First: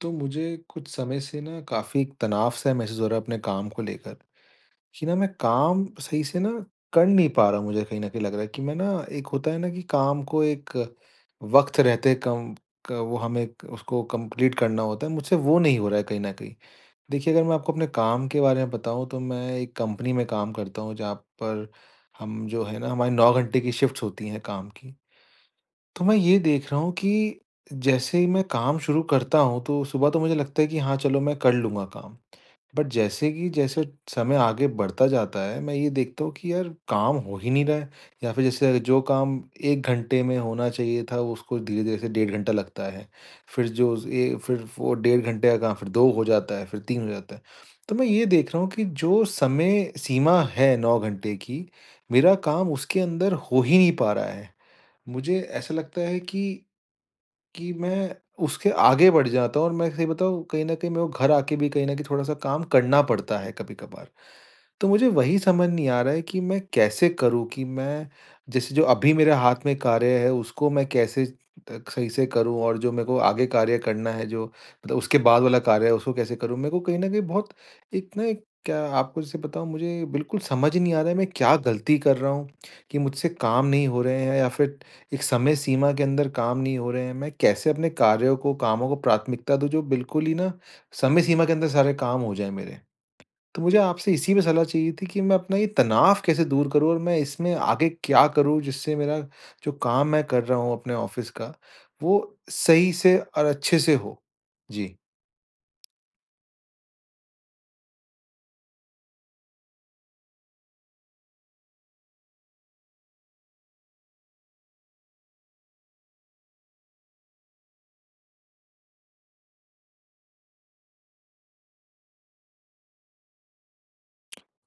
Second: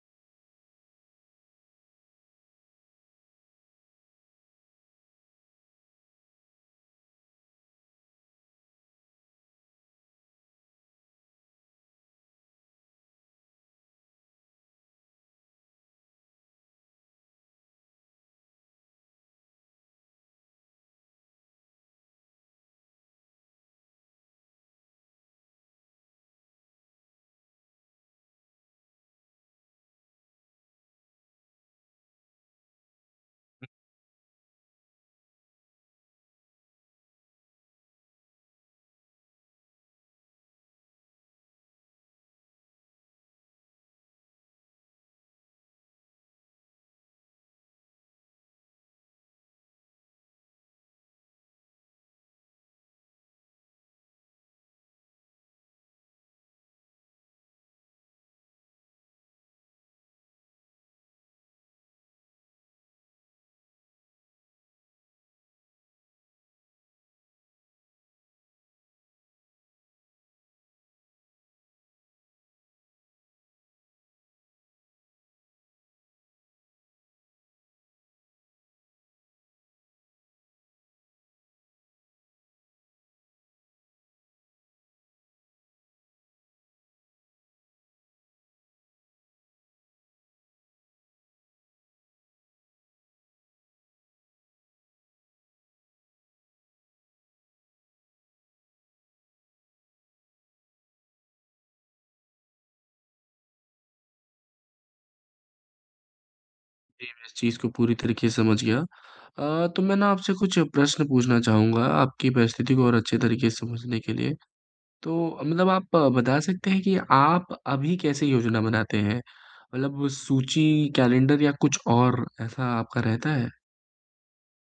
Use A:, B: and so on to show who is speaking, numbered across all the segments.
A: तो मुझे कुछ समय से ना काफ़ी एक तनाव-सा महसूस हो रहा है अपने काम को लेकर कि ना मैं काम सही से ना कर नहीं पा रहा हूँ। मुझे कहीं न कहीं लग रहा है कि मैं ना एक होता है ना कि काम को एक वक़्त रहते कम क वो हमें उसको कंप्लीट करना होता है, मुझसे वो नहीं हो रहा है कहीं न कहीं। देखिए, अगर मैं आपको अपने काम के बारे में बताऊँ तो मैं एक कंपनी में काम करता हूँ जहाँ पर हम जो है ना हमारी 9 घंटे की शिफ्ट्स होती हैं काम की। तो मैं ये देख रहा हूँ कि जैसे ही मैं काम शुरू करता हूँ तो सुबह तो मुझे लगता है कि हाँ चलो मैं कर लूँगा काम। बट जैसे समय आगे बढ़ता जाता है मैं ये देखता हूँ कि यार काम हो ही नहीं रहा है, या फिर जैसे जो काम 1 घंटे में होना चाहिए था वो उसको धीरे-धीरे से 1.5 घंटा लगता है। फिर जो उस- ए फिर वो 1.5 घंटे का काम फिर 2 हो जाता है, फिर 3 हो जाता है। तो मैं ये देख रहा हूँ कि जो समय सीमा है 9 घंटे की, मेरा काम उसके अंदर हो ही नहीं पा रहा है। मुझे ऐसा लगता है कि मैं उसके आगे बढ़ जाता हूँ, और मैं सही बताऊँ कहीं न कहीं मेरे को घर आके भी कहीं न कहीं थोड़ा-सा काम करना पड़ता है कभी-कभार। तो मुझे वही समझ नहीं आ रहा है कि मैं कैसे करूँ कि मैं जैसे जो अभी मेरे हाथ में कार्य है उसको मैं कैसे सही से करूँ, और जो मेरे को आगे कार्य करना है जो मतलब उसके बाद वाला कार्य है उसको कैसे करूँ? मेरे को कहीं न कहीं बहुत एक ना एक क्या आपको जैसे बताऊँ, मुझे बिल्कुल समझ ही नहीं आ रहा है मैं क्या गलती कर रहा हूँ कि मुझसे काम नहीं हो रहे हैं या फिर एक समय सीमा के अंदर काम नहीं हो रहे हैं, मैं कैसे अपने कार्यों को, कामों को प्राथमिकता दूँ जो बिल्कुल ही ना समय सीमा के अंदर सारे काम हो जाएँ मेरे? तो मुझे आपसे इसी पे सलाह चाहिए थी कि मैं अपना ये तनाव कैसे दूर करूँ और मैं इसमें आगे क्या करूँ जिससे मेरा जो काम मैं कर रहा हूँ अपने ऑफ़िस का, वो सही से और अच्छे से हो? जी।
B: जी, मैं इस चीज़ को पूरी तरीके से समझ गया। तो मैं ना आपसे कुछ प्रश्न पूछना चाहूँगा आपकी परिस्थिति को और अच्छे तरीके से समझने के लिए। तो मतलब आप बता सकते हैं कि आप अभी कैसे योजना बनाते हैं? मतलब सूची, कैलेंडर या कुछ और ऐसा आपका रहता है?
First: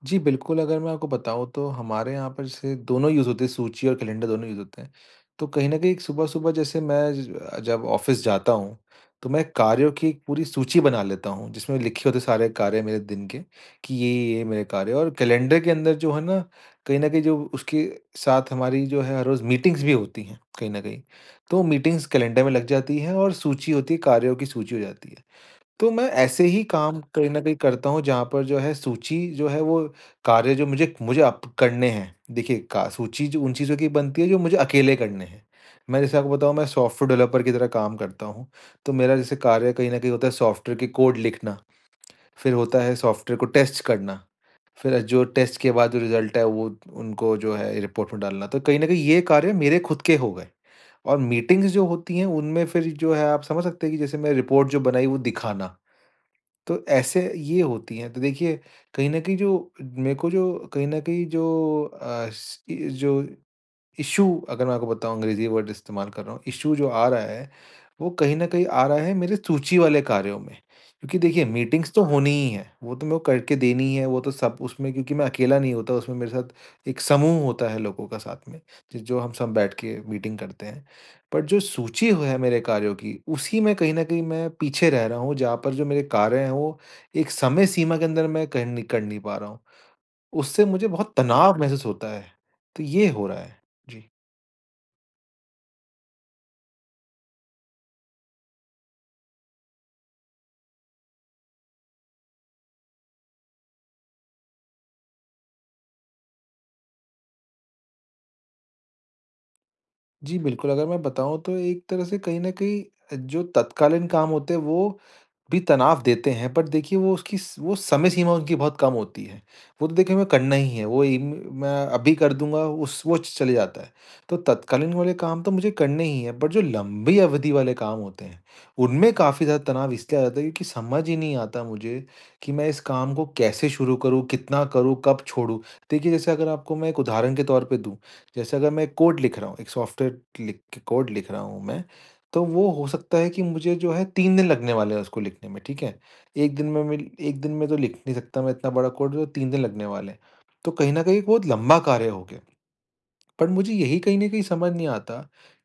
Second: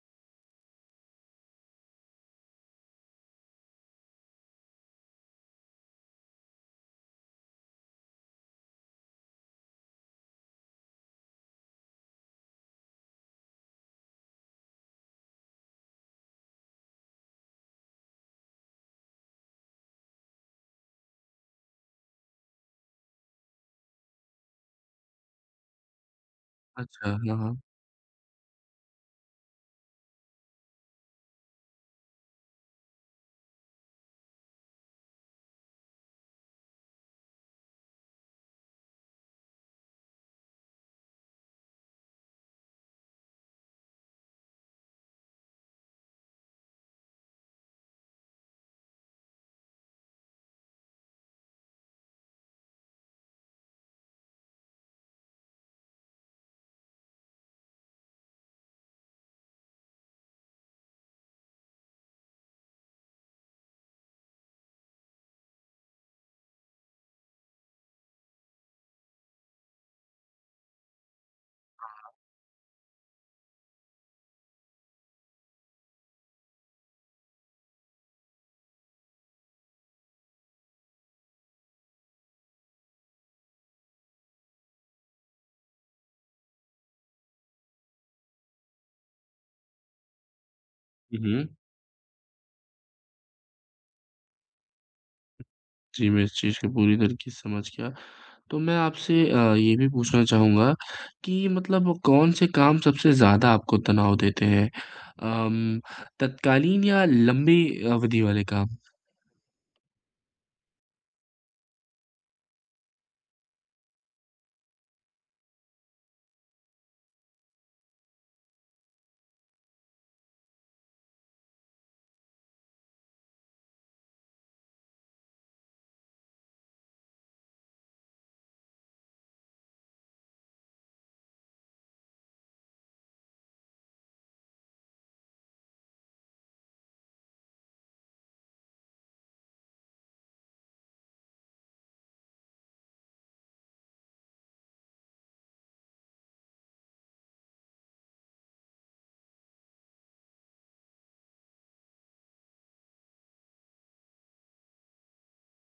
A: जी, बिल्कुल, अगर मैं आपको बताऊँ तो हमारे यहाँ पर जैसे दोनों यूज़ होते हैं, सूची और कैलेंडर दोनों यूज़ होते हैं। तो कहीं न कहीं सुबह-सुबह जैसे मैं ज जब ऑफ़िस जाता हूँ, तो मैं कार्यों की एक पूरी सूची बना लेता हूँ, जिसमें लिखे होते हैं सारे कार्य मेरे दिन के कि ये मेरे कार्य हैं, और कैलेंडर के अंदर जो है ना, कहीं न कहीं जो उसके साथ हमारी जो है हर रोज़ मीटिंग्स भी होती हैं, कहीं न कहीं। तो मीटिंग्स कैलेंडर में लग जाती हैं और सूची होती है, कार्यों की सूची हो जाती है। तो मैं ऐसे ही काम
B: अच्छा,
A: कहीं
B: हाँ,
A: न
B: हाँ।
A: कहीं करता हूँ जहाँ पर जो है सूची जो है वो कार्य जो मुझे मुझे अप करने हैं। देखिए का सूची जो उन चीज़ों की बनती है जो मुझे अकेले करने हैं। मैं जैसे आपको बताऊँ मैं सॉफ्टवेयर डेवलपर की तरह काम करता हूँ। तो मेरा जैसे कार्य कहीं न कहीं होता है सॉफ्टवेयर के कोड लिखना, फिर होता है सॉफ्टवेयर को टेस्ट करना, फिर जो टेस्ट के बाद जो रिज़ल्ट है वो उनको जो है रिपोर्ट में डालना। तो कहीं न कहीं ये कार्य मेरे खुद के हो गए। और मीटिंग्स जो होती हैं उनमें फिर जो है आप समझ सकते हैं कि जैसे मैं रिपोर्ट जो बनाई वो दिखाना। तो ऐसे ये होती हैं। तो देखिए, कहीं न कहीं जो मेरे को जो कहीं न कहीं जो अ, स इ जो इश्यू, अगर मैं आपको बताऊँ अंग्रेज़ी वर्ड इस्तेमाल कर रहा हूँ, इश्यू जो आ रहा है, वो कहीं न कहीं आ रहा है मेरे सूची वाले कार्यों में। क्योंकि देखिए मीटिंग्स तो होनी ही है, वो तो मेरे को करके देनी ही है, वो तो सब उसमें, क्योंकि मैं अकेला नहीं होता, उसमें मेरे साथ एक समूह होता है लोगों का साथ में, ज जो हम सब बैठ के मीटिंग करते हैं। बट जो सूची हो है मेरे कार्यों की, उसी में कहीं न कहीं मैं पीछे रह रहा हूँ, जहाँ पर जो मेरे कार्य हैं वो एक समय सीमा के अंदर मैं कर नहीं पा रहा हूँ। उससे मुझे बहुत
B: हुँ, हुँ।
A: तनाव महसूस होता है, तो ये हो रहा है। जी।
B: जी, मैं इस चीज़ को पूरी तरीके से समझ गया। तो मैं आपसे ये भी पूछना चाहूँगा कि मतलब कौन से काम सबसे ज़्यादा आपको तनाव देते हैं? अम, तत्कालीन या लंबी अवधि वाले काम?
A: जी, बिल्कुल, अगर मैं बताऊँ तो एक तरह से कहीं न कहीं जो तत्कालीन काम होते हैं वो भी तनाव देते हैं, बट देखिए वो उसकी वो समय सीमा उनकी बहुत कम होती है, वो तो देखिए हमें करना ही है, वो मैं अभी कर दूंगा, चले जाता है। तो तत्कालीन वाले काम तो मुझे करने ही है, बट जो लंबी अवधि वाले काम होते हैं उनमें काफ़ी ज़्यादा तनाव इसलिए आ जाता है क्योंकि समझ ही नहीं आता मुझे कि मैं इस काम को कैसे शुरू करूँ, कितना करूँ, कब छोड़ूँ। देखिए जैसे अगर आपको मैं एक उदाहरण के तौर पे दूँ, जैसे अगर मैं कोड लिख रहा हूँ, एक सॉफ्टवेयर लिख कोड लिख रहा हूँ मैं, तो वो हो सकता है कि मुझे जो है 3 दिन लगने वाले हैं उसको लिखने में, ठीक है? 1 दिन में मैं, 1 दिन में तो लिख नहीं सकता मैं इतना बड़ा कोड, तो 3 दिन लगने वाले हैं। तो कहीं न कहीं एक बहुत लंबा कार्य हो गया। पर मुझे यही कहीं न कहीं समझ नहीं आता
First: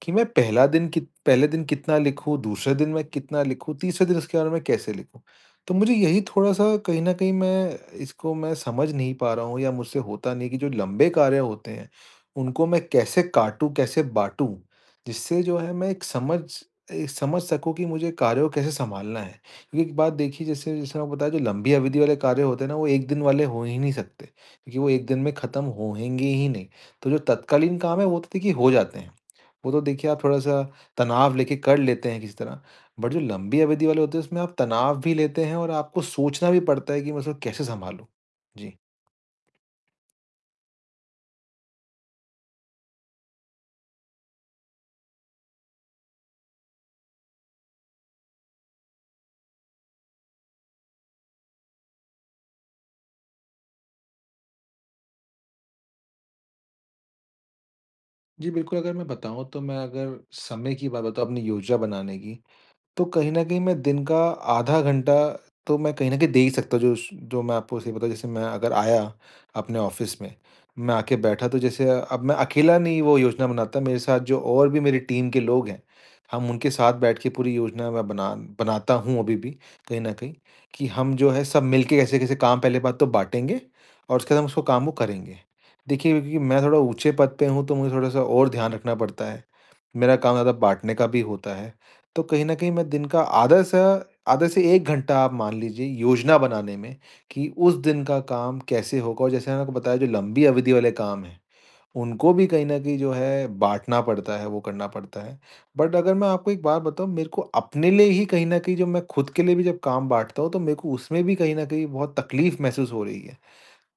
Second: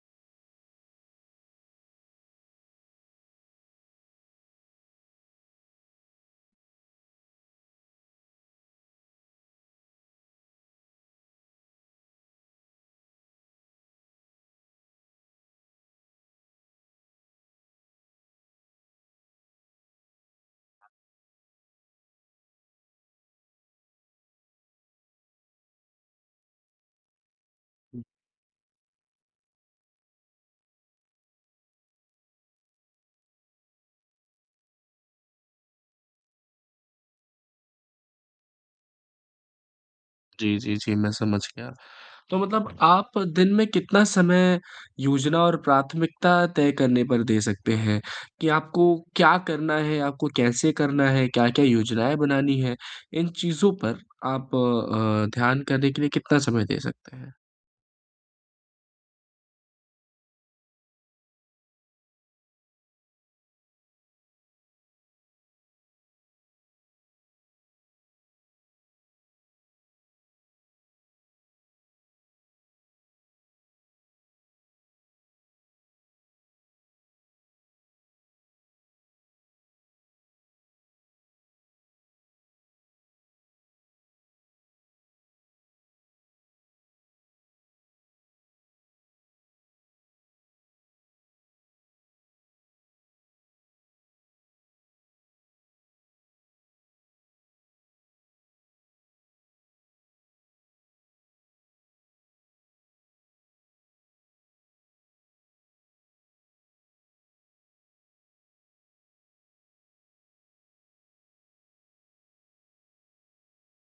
A: कि मैं पहला दिन कित पहले दिन कितना लिखूँ, दूसरे दिन मैं कितना लिखूँ, तीसरे दिन इसके बारे में कैसे लिखूँ? तो मुझे यही थोड़ा-सा कहीं न कहीं मैं इसको मैं समझ नहीं पा रहा हूँ, या मुझसे होता नहीं है कि जो लंबे कार्य होते हैं, उनको मैं कैसे काटूँ, कैसे बाँटूँ? जिससे जो है मैं समझ सकूँ कि मुझे कार्यों को कैसे सँभालना है। क्योंकि एक बात देखिए, जैसे जैसे आपको बताया, जो लंबी अवधि वाले कार्य होते हैं ना, वो 1 दिन वाले हो ही नहीं सकते, क्योंकि वो 1 दिन में ख़त्म होएँगे ही नहीं। तो जो तत्कालीन काम है वो तो देखिए हो जाते हैं। वो तो देखिए आप थोड़ा-सा तनाव लेके कर लेते हैं किसी तरह। बट जो लंबी अवधि वाले होते हैं उसमें आप तनाव भी लेते हैं, और आपको सोचना भी पड़ता है कि मैं उसको कैसे सँभालूँ? जी।
B: जी, जी, जी, मैं समझ गया। तो मतलब आप दिन में कितना समय योजना और प्राथमिकता तय करने पर दे सकते हैं कि आपको क्या करना है, आपको कैसे करना है, क्या-क्या योजनाएँ बनानी हैं? इन चीज़ों पर आप ध्यान करने के लिए कितना समय दे सकते हैं?
A: जी, बिल्कुल, अगर मैं बताऊँ तो मैं, अगर समय की बात बताऊँ अपनी योजना बनाने की, तो कहीं न कहीं मैं दिन का आधा घंटा तो मैं कहीं न कहीं दे ही सकता हूँ, जो श जो मैं आपको सही बताऊँ, जैसे मैं अगर आया अपने ऑफ़िस में, मैं आके बैठा तो जैसे अब मैं अकेला नहीं वो योजना बनाता, मेरे साथ जो और भी मेरी टीम के लोग हैं, हम उनके साथ बैठ के पूरी योजना मैं बनाता हूँ अभी भी कहीं न कहीं, कि हम जो है सब मिल के कैसे-कैसे काम पहले बात तो बाँटेंगे, और उसके बाद हम उसको काम को करेंगे। देखिए, क्योंकि मैं थोड़ा ऊँचे पद पे हूँ, तो मुझे थोड़ा-सा और ध्यान रखना पड़ता है, मेरा काम ज़्यादा बाँटने का भी होता है। तो कहीं न कहीं मैं दिन का आधा से 1 घंटा आप मान लीजिए योजना बनाने में, कि उस दिन का काम कैसे होगा, और जैसे मैंने आपको बताया जो लंबी अवधि वाले काम हैं, उनको भी कहीं न कहीं जो है बाँटना पड़ता है, वो करना पड़ता है। बट अगर मैं आपको एक बात बताऊँ, मेरे को अपने लिए ही कहीं न कहीं जब मैं खुद के लिए भी जब काम बाँटता हूँ तो मेरे को उसमें भी कहीं न कहीं बहुत तकलीफ़ महसूस हो रही है।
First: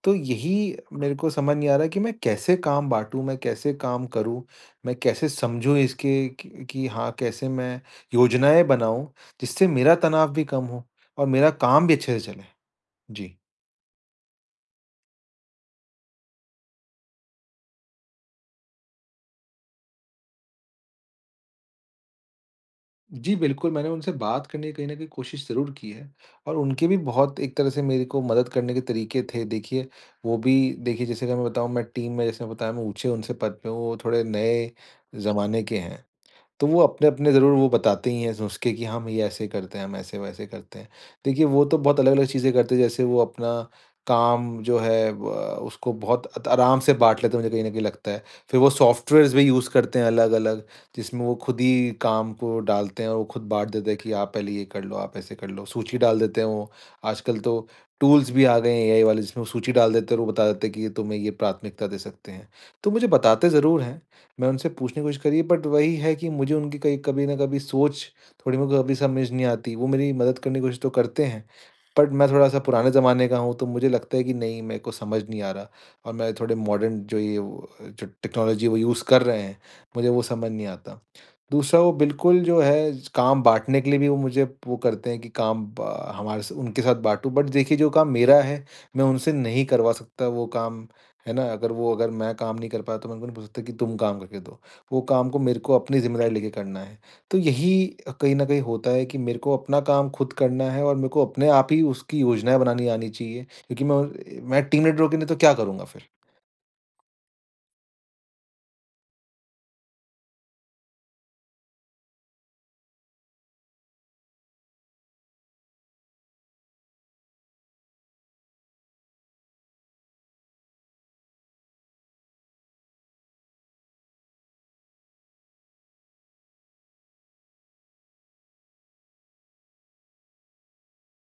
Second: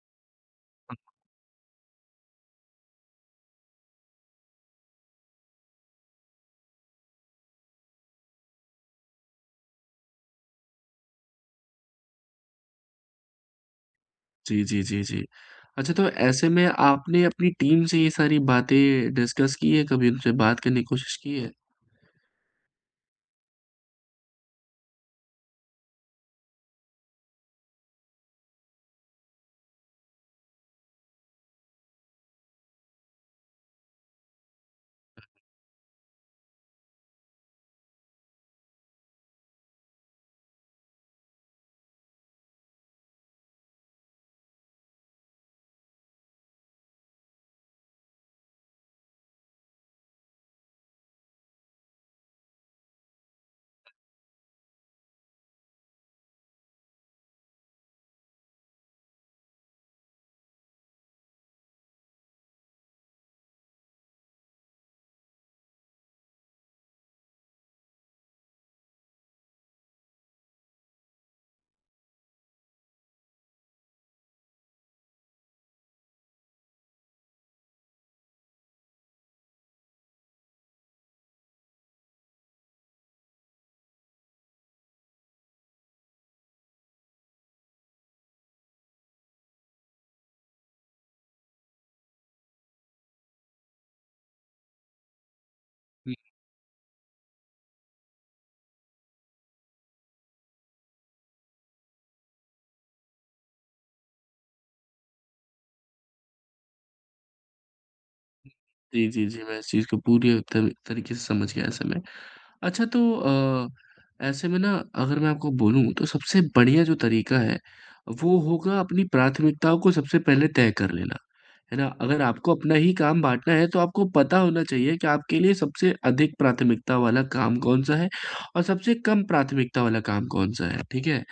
A: तो यही मेरे को समझ नहीं आ रहा कि मैं कैसे काम बाँटूँ, मैं कैसे काम करूँ, मैं कैसे समझूँ इसके कि हाँ, कैसे मैं योजनाएँ बनाऊँ, जिससे मेरा तनाव भी कम हो और मेरा काम भी अच्छे से चले? जी।
B: जी, जी, जी, जी। अच्छा, तो ऐसे में आपने अपनी टीम से ये सारी बातें डिस्कस की है, कभी उनसे बात करने की कोशिश की है?
A: जी, बिल्कुल, मैंने उनसे बात करने की कहीं न कहीं कोशिश ज़रूर की है, और उनके भी बहुत एक तरह से मेरे को मदद करने के तरीके थे। देखिए, वो भी देखिए जैसे कि मैं बताऊँ, मैं टीम में जैसे बताया मैं ऊँचे उनसे पद पे हूँ, वो थोड़े नए ज़माने के हैं। तो वो अपने-अपने ज़रूर वो बताते ही हैं नुस्खे, कि हम ये ऐसे करते हैं, हम ऐसे-वैसे करते हैं। देखिए वो तो बहुत अलग-अलग चीज़ें करते हैं, जैसे वो अपना काम जो है व उसको बहुत अत आराम से बाँट लेते हैं, मुझे कहीं न कहीं लगता है। फिर वो सॉफ्टवेयर्स भी यूज़ करते हैं अलग-अलग, जिसमें वो खुद ही काम को डालते हैं और वो खुद बाँट देते हैं कि आप पहले ये कर लो, आप ऐसे कर लो। सूची डाल देते हैं वो। आजकल तो टूल्स भी आ गए हैं एआई वाले, जिसमें वो सूची डाल देते हैं और वो बता देते हैं कि ये तुम्हें ये प्राथमिकता दे सकते हैं। तो मुझे बताते ज़रूर हैं। मैं उनसे पूछने की कोशिश करी, बट वही है कि मुझे उनकी कहीं कभी ना कभी सोच थोड़ी मेरे को कभी समझ नहीं आती। वो मेरी मदद करने की कोशिश तो करते हैं, बट मैं थोड़ा-सा पुराने ज़माने का हूँ, तो मुझे लगता है कि नहीं, मेरे को समझ नहीं आ रहा, और मैं थोड़े मॉडर्न जो ये वो जो टेक्नोलॉजी वो यूज़ कर रहे हैं, मुझे वो समझ नहीं आता। दूसरा वो बिल्कुल जो है काम बाँटने के लिए भी वो मुझे वो करते हैं कि काम ब हमारे स उनके साथ बाँटो, बट देखिए जो काम मेरा है, मैं उनसे नहीं करवा सकता वो काम, है ना? अगर मैं काम नहीं कर पाया तो मैं उनको नहीं बोल सकता कि तुम काम करके दो। वो काम को मेरे को अपनी ज़िम्मेदारी लेके करना है। तो यही कहीं न कहीं होता है कि मेरे को अपना काम खुद करना है, और मेरे को अपने आप ही उसकी योजनाएँ बनानी आनी चाहिए, क्योंकि मैं टीम लीडर होके नहीं तो क्या करूँगा फिर?
B: जी, जी, जी। मैं इस चीज़ को पूरी तर तरीके से समझ गया ऐसे में। अच्छा, तो ऐसे में ना अगर मैं आपको बोलूँ तो सबसे बढ़िया जो तरीका है, वो होगा अपनी प्राथमिकताओं को सबसे पहले तय कर लेना। है ना? अगर आपको अपना ही काम बाँटना है तो आपको पता होना चाहिए कि आपके लिए सबसे अधिक प्राथमिकता वाला काम कौन-सा है और सबसे कम प्राथमिकता वाला काम कौन-सा है, ठीक है?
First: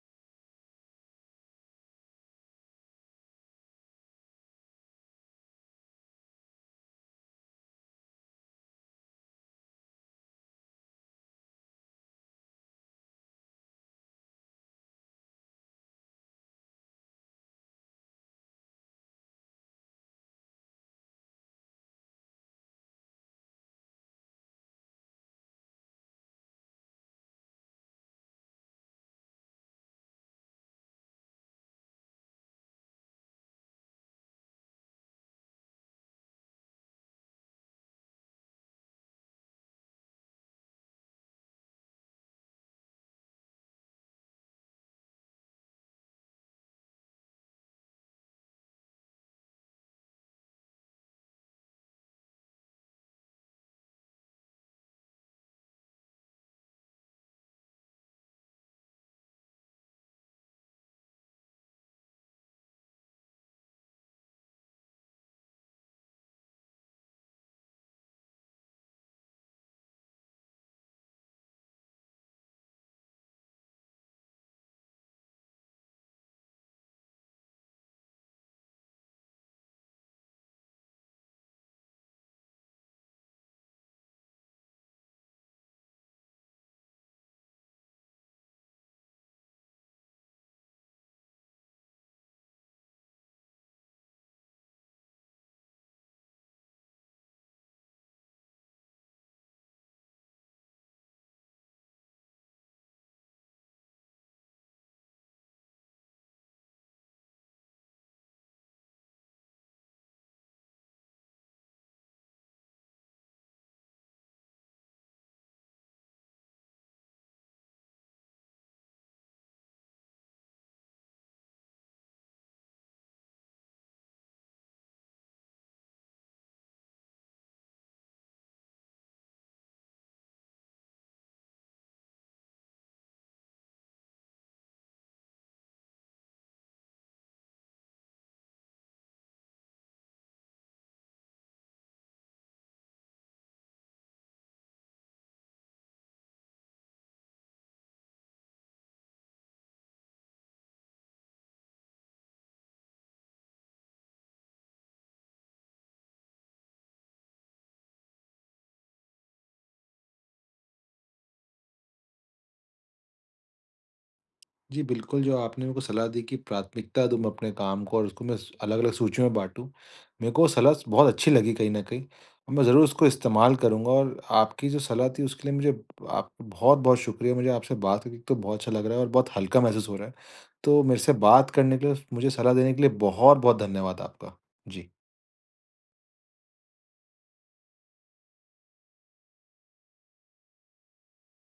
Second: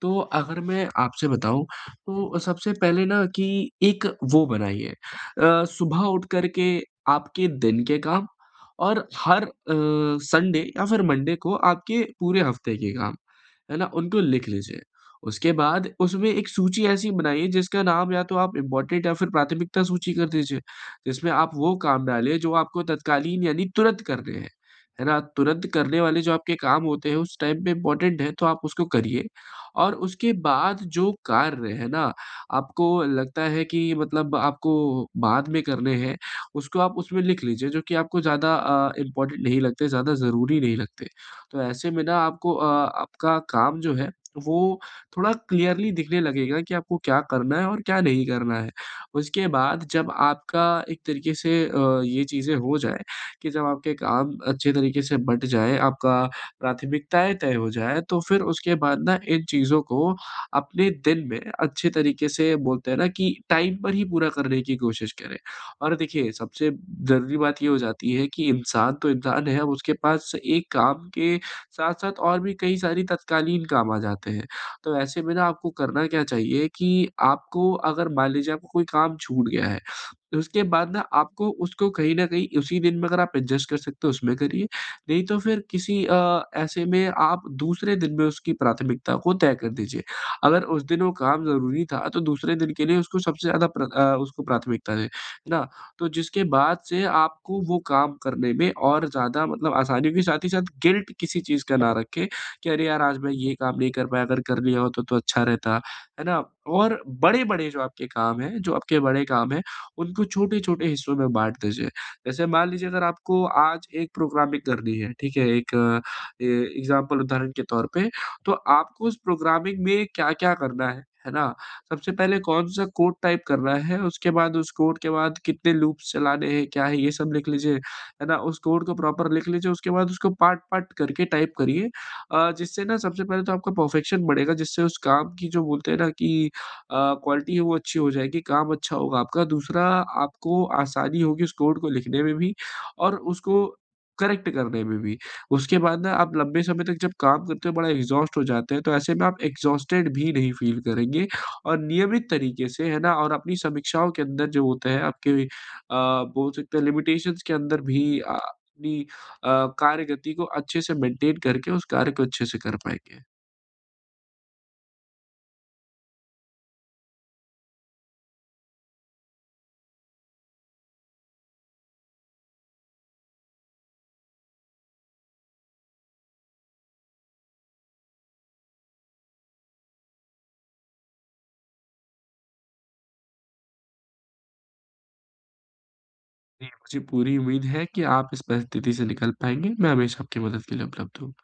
B: तो अगर मैं आपसे बताऊँ तो सबसे पहले ना कि एक वो बनाइए, सुबह उठ कर के आपके दिन के काम और हर संडे या फिर मंडे को आपके पूरे हफ्ते के काम, है ना? उनको लिख लीजिए। उसके बाद उसमें एक सूची ऐसी बनाइए जिसका नाम या तो आप इम्पोर्टेंट या फिर प्राथमिकता सूची कर दीजिए, जिसमें आप वो काम डालिए जो आपको तत्कालीन यानी तुरंत करने हैं, है ना? तुरंत करने वाले जो आपके काम होते हैं उस टाइम पे इम्पोर्टेंट है तो आप उसको करिए और उसके बाद जो कार्य है ना, आपको लगता है कि मतलब आपको बाद में करने हैं, उसको आप उसमें लिख लीजिए जो कि आपको ज़्यादा इम्पोर्टेंट नहीं लगते, ज़्यादा ज़रूरी नहीं लगते। तो ऐसे में ना आपको आपका काम जो है वो थोड़ा क्लियरली दिखने लगेगा कि आपको क्या करना है और क्या नहीं करना है। उसके बाद जब आपका एक तरीके से ये चीज़ें हो जाएँ कि जब आपके काम अच्छे तरीके से बँट जाएँ, आपका प्राथमिकताएँ तय हो जाएँ, तो फिर उसके बाद ना इन चीज़ों को अपने दिन में अच्छे तरीके से बोलते हैं ना कि टाइम पर ही पूरा करने की कोशिश करें। और देखिए, सबसे ज़रूरी बात ये हो जाती है कि इंसान तो इंसान है, अब उसके पास एक काम के साथ-साथ और भी कई सारी तत्कालीन काम आ जाते हैं। तो ऐसे में ना आपको करना क्या चाहिए कि आपको अगर मान लीजिए आपको कोई काम छूट गया है, तो उसके बाद ना आपको उसको कहीं न कहीं उसी दिन में अगर आप एडजस्ट कर सकते हो उसमें करिए। नहीं तो फिर किसी ऐसे में आप दूसरे दिन में उसकी प्राथमिकता को तय कर दीजिए। अगर उस दिन वो काम ज़रूरी था तो दूसरे दिन के लिए उसको सबसे ज़्यादा उसको प्राथमिकता दें, है ना? तो जिसके बाद से आपको वो काम करने में और ज़्यादा मतलब आसानी होगी, साथ ही साथ गिल्ट किसी चीज़ का ना रखें कि अरे यार! आज मैं ये काम नहीं कर पाया, अगर कर लिया होता तो अच्छा रहता, है ना? और बड़े-बड़े जो आपके काम हैं, जो आपके बड़े काम हैं, उनको छोटे-छोटे हिस्सों में बाँट दीजिए। जैसे मान लीजिए अगर आपको आज एक प्रोग्रामिंग करनी है, ठीक है? एक ए एग्ज़ाम्पल उदाहरण के तौर पे, तो आपको उस प्रोग्रामिंग में क्या-क्या करना है ना? सबसे पहले कौन-सा कोड टाइप करना है, उसके बाद उस कोड के बाद कितने लूप्स चलाने हैं, क्या है, ये सब लिख लीजिए, है ना? उस कोड को प्रॉपर लिख लीजिए, उसके बाद उसको पार्ट-पार्ट करके टाइप करिए, जिससे ना सबसे पहले तो आपका परफेक्शन बढ़ेगा, जिससे उस काम की जो बोलते हैं ना कि क्वालिटी है वो अच्छी हो जाएगी, काम अच्छा होगा आपका। दूसरा, आपको आसानी होगी उस कोड को लिखने में भी और उसको करेक्ट करने में भी। उसके बाद ना आप लंबे समय तक जब काम करते हो बड़ा एग्ज़ॉस्ट हो जाते हैं, तो ऐसे में आप एग्ज़ॉस्टेड भी नहीं फ़ील करेंगे और नियमित तरीके से, है ना? और अपनी समीक्षाओं के अंदर जो होता है आपके बोल सकते हैं लिमिटेशंस के अंदर भी अपनी कार्य गति को अच्छे से मेंटेन करके उस कार्य को अच्छे से कर पाएँगे।
A: जी, बिल्कुल, जो आपने मेरे को सलाह दी कि प्राथमिकता दूँ मैं अपने काम को और उसको मैं स अलग-अलग सूचियों में बाँटूँ, मेरे को सलाह स बहुत अच्छी लगी कहीं न कहीं, और मैं ज़रूर उसको इस्तेमाल करूँगा, और आपकी जो सलाह थी उसके लिए मुझे आप बहुत-बहुत शुक्रिया। मुझे आपसे बात करके एक तो बहुत अच्छा लग रहा है और बहुत हल्का महसूस हो रहा है। तो मेरे से बात करने के लिए, मुझे सलाह देने के लिए बहुत-बहुत धन्यवाद आपका। जी।
B: जी, मुझे पूरी उम्मीद है कि आप इस परिस्थिति से निकल पाएँगे। मैं हमेशा आपकी मदद के लिए उपलब्ध हूँ।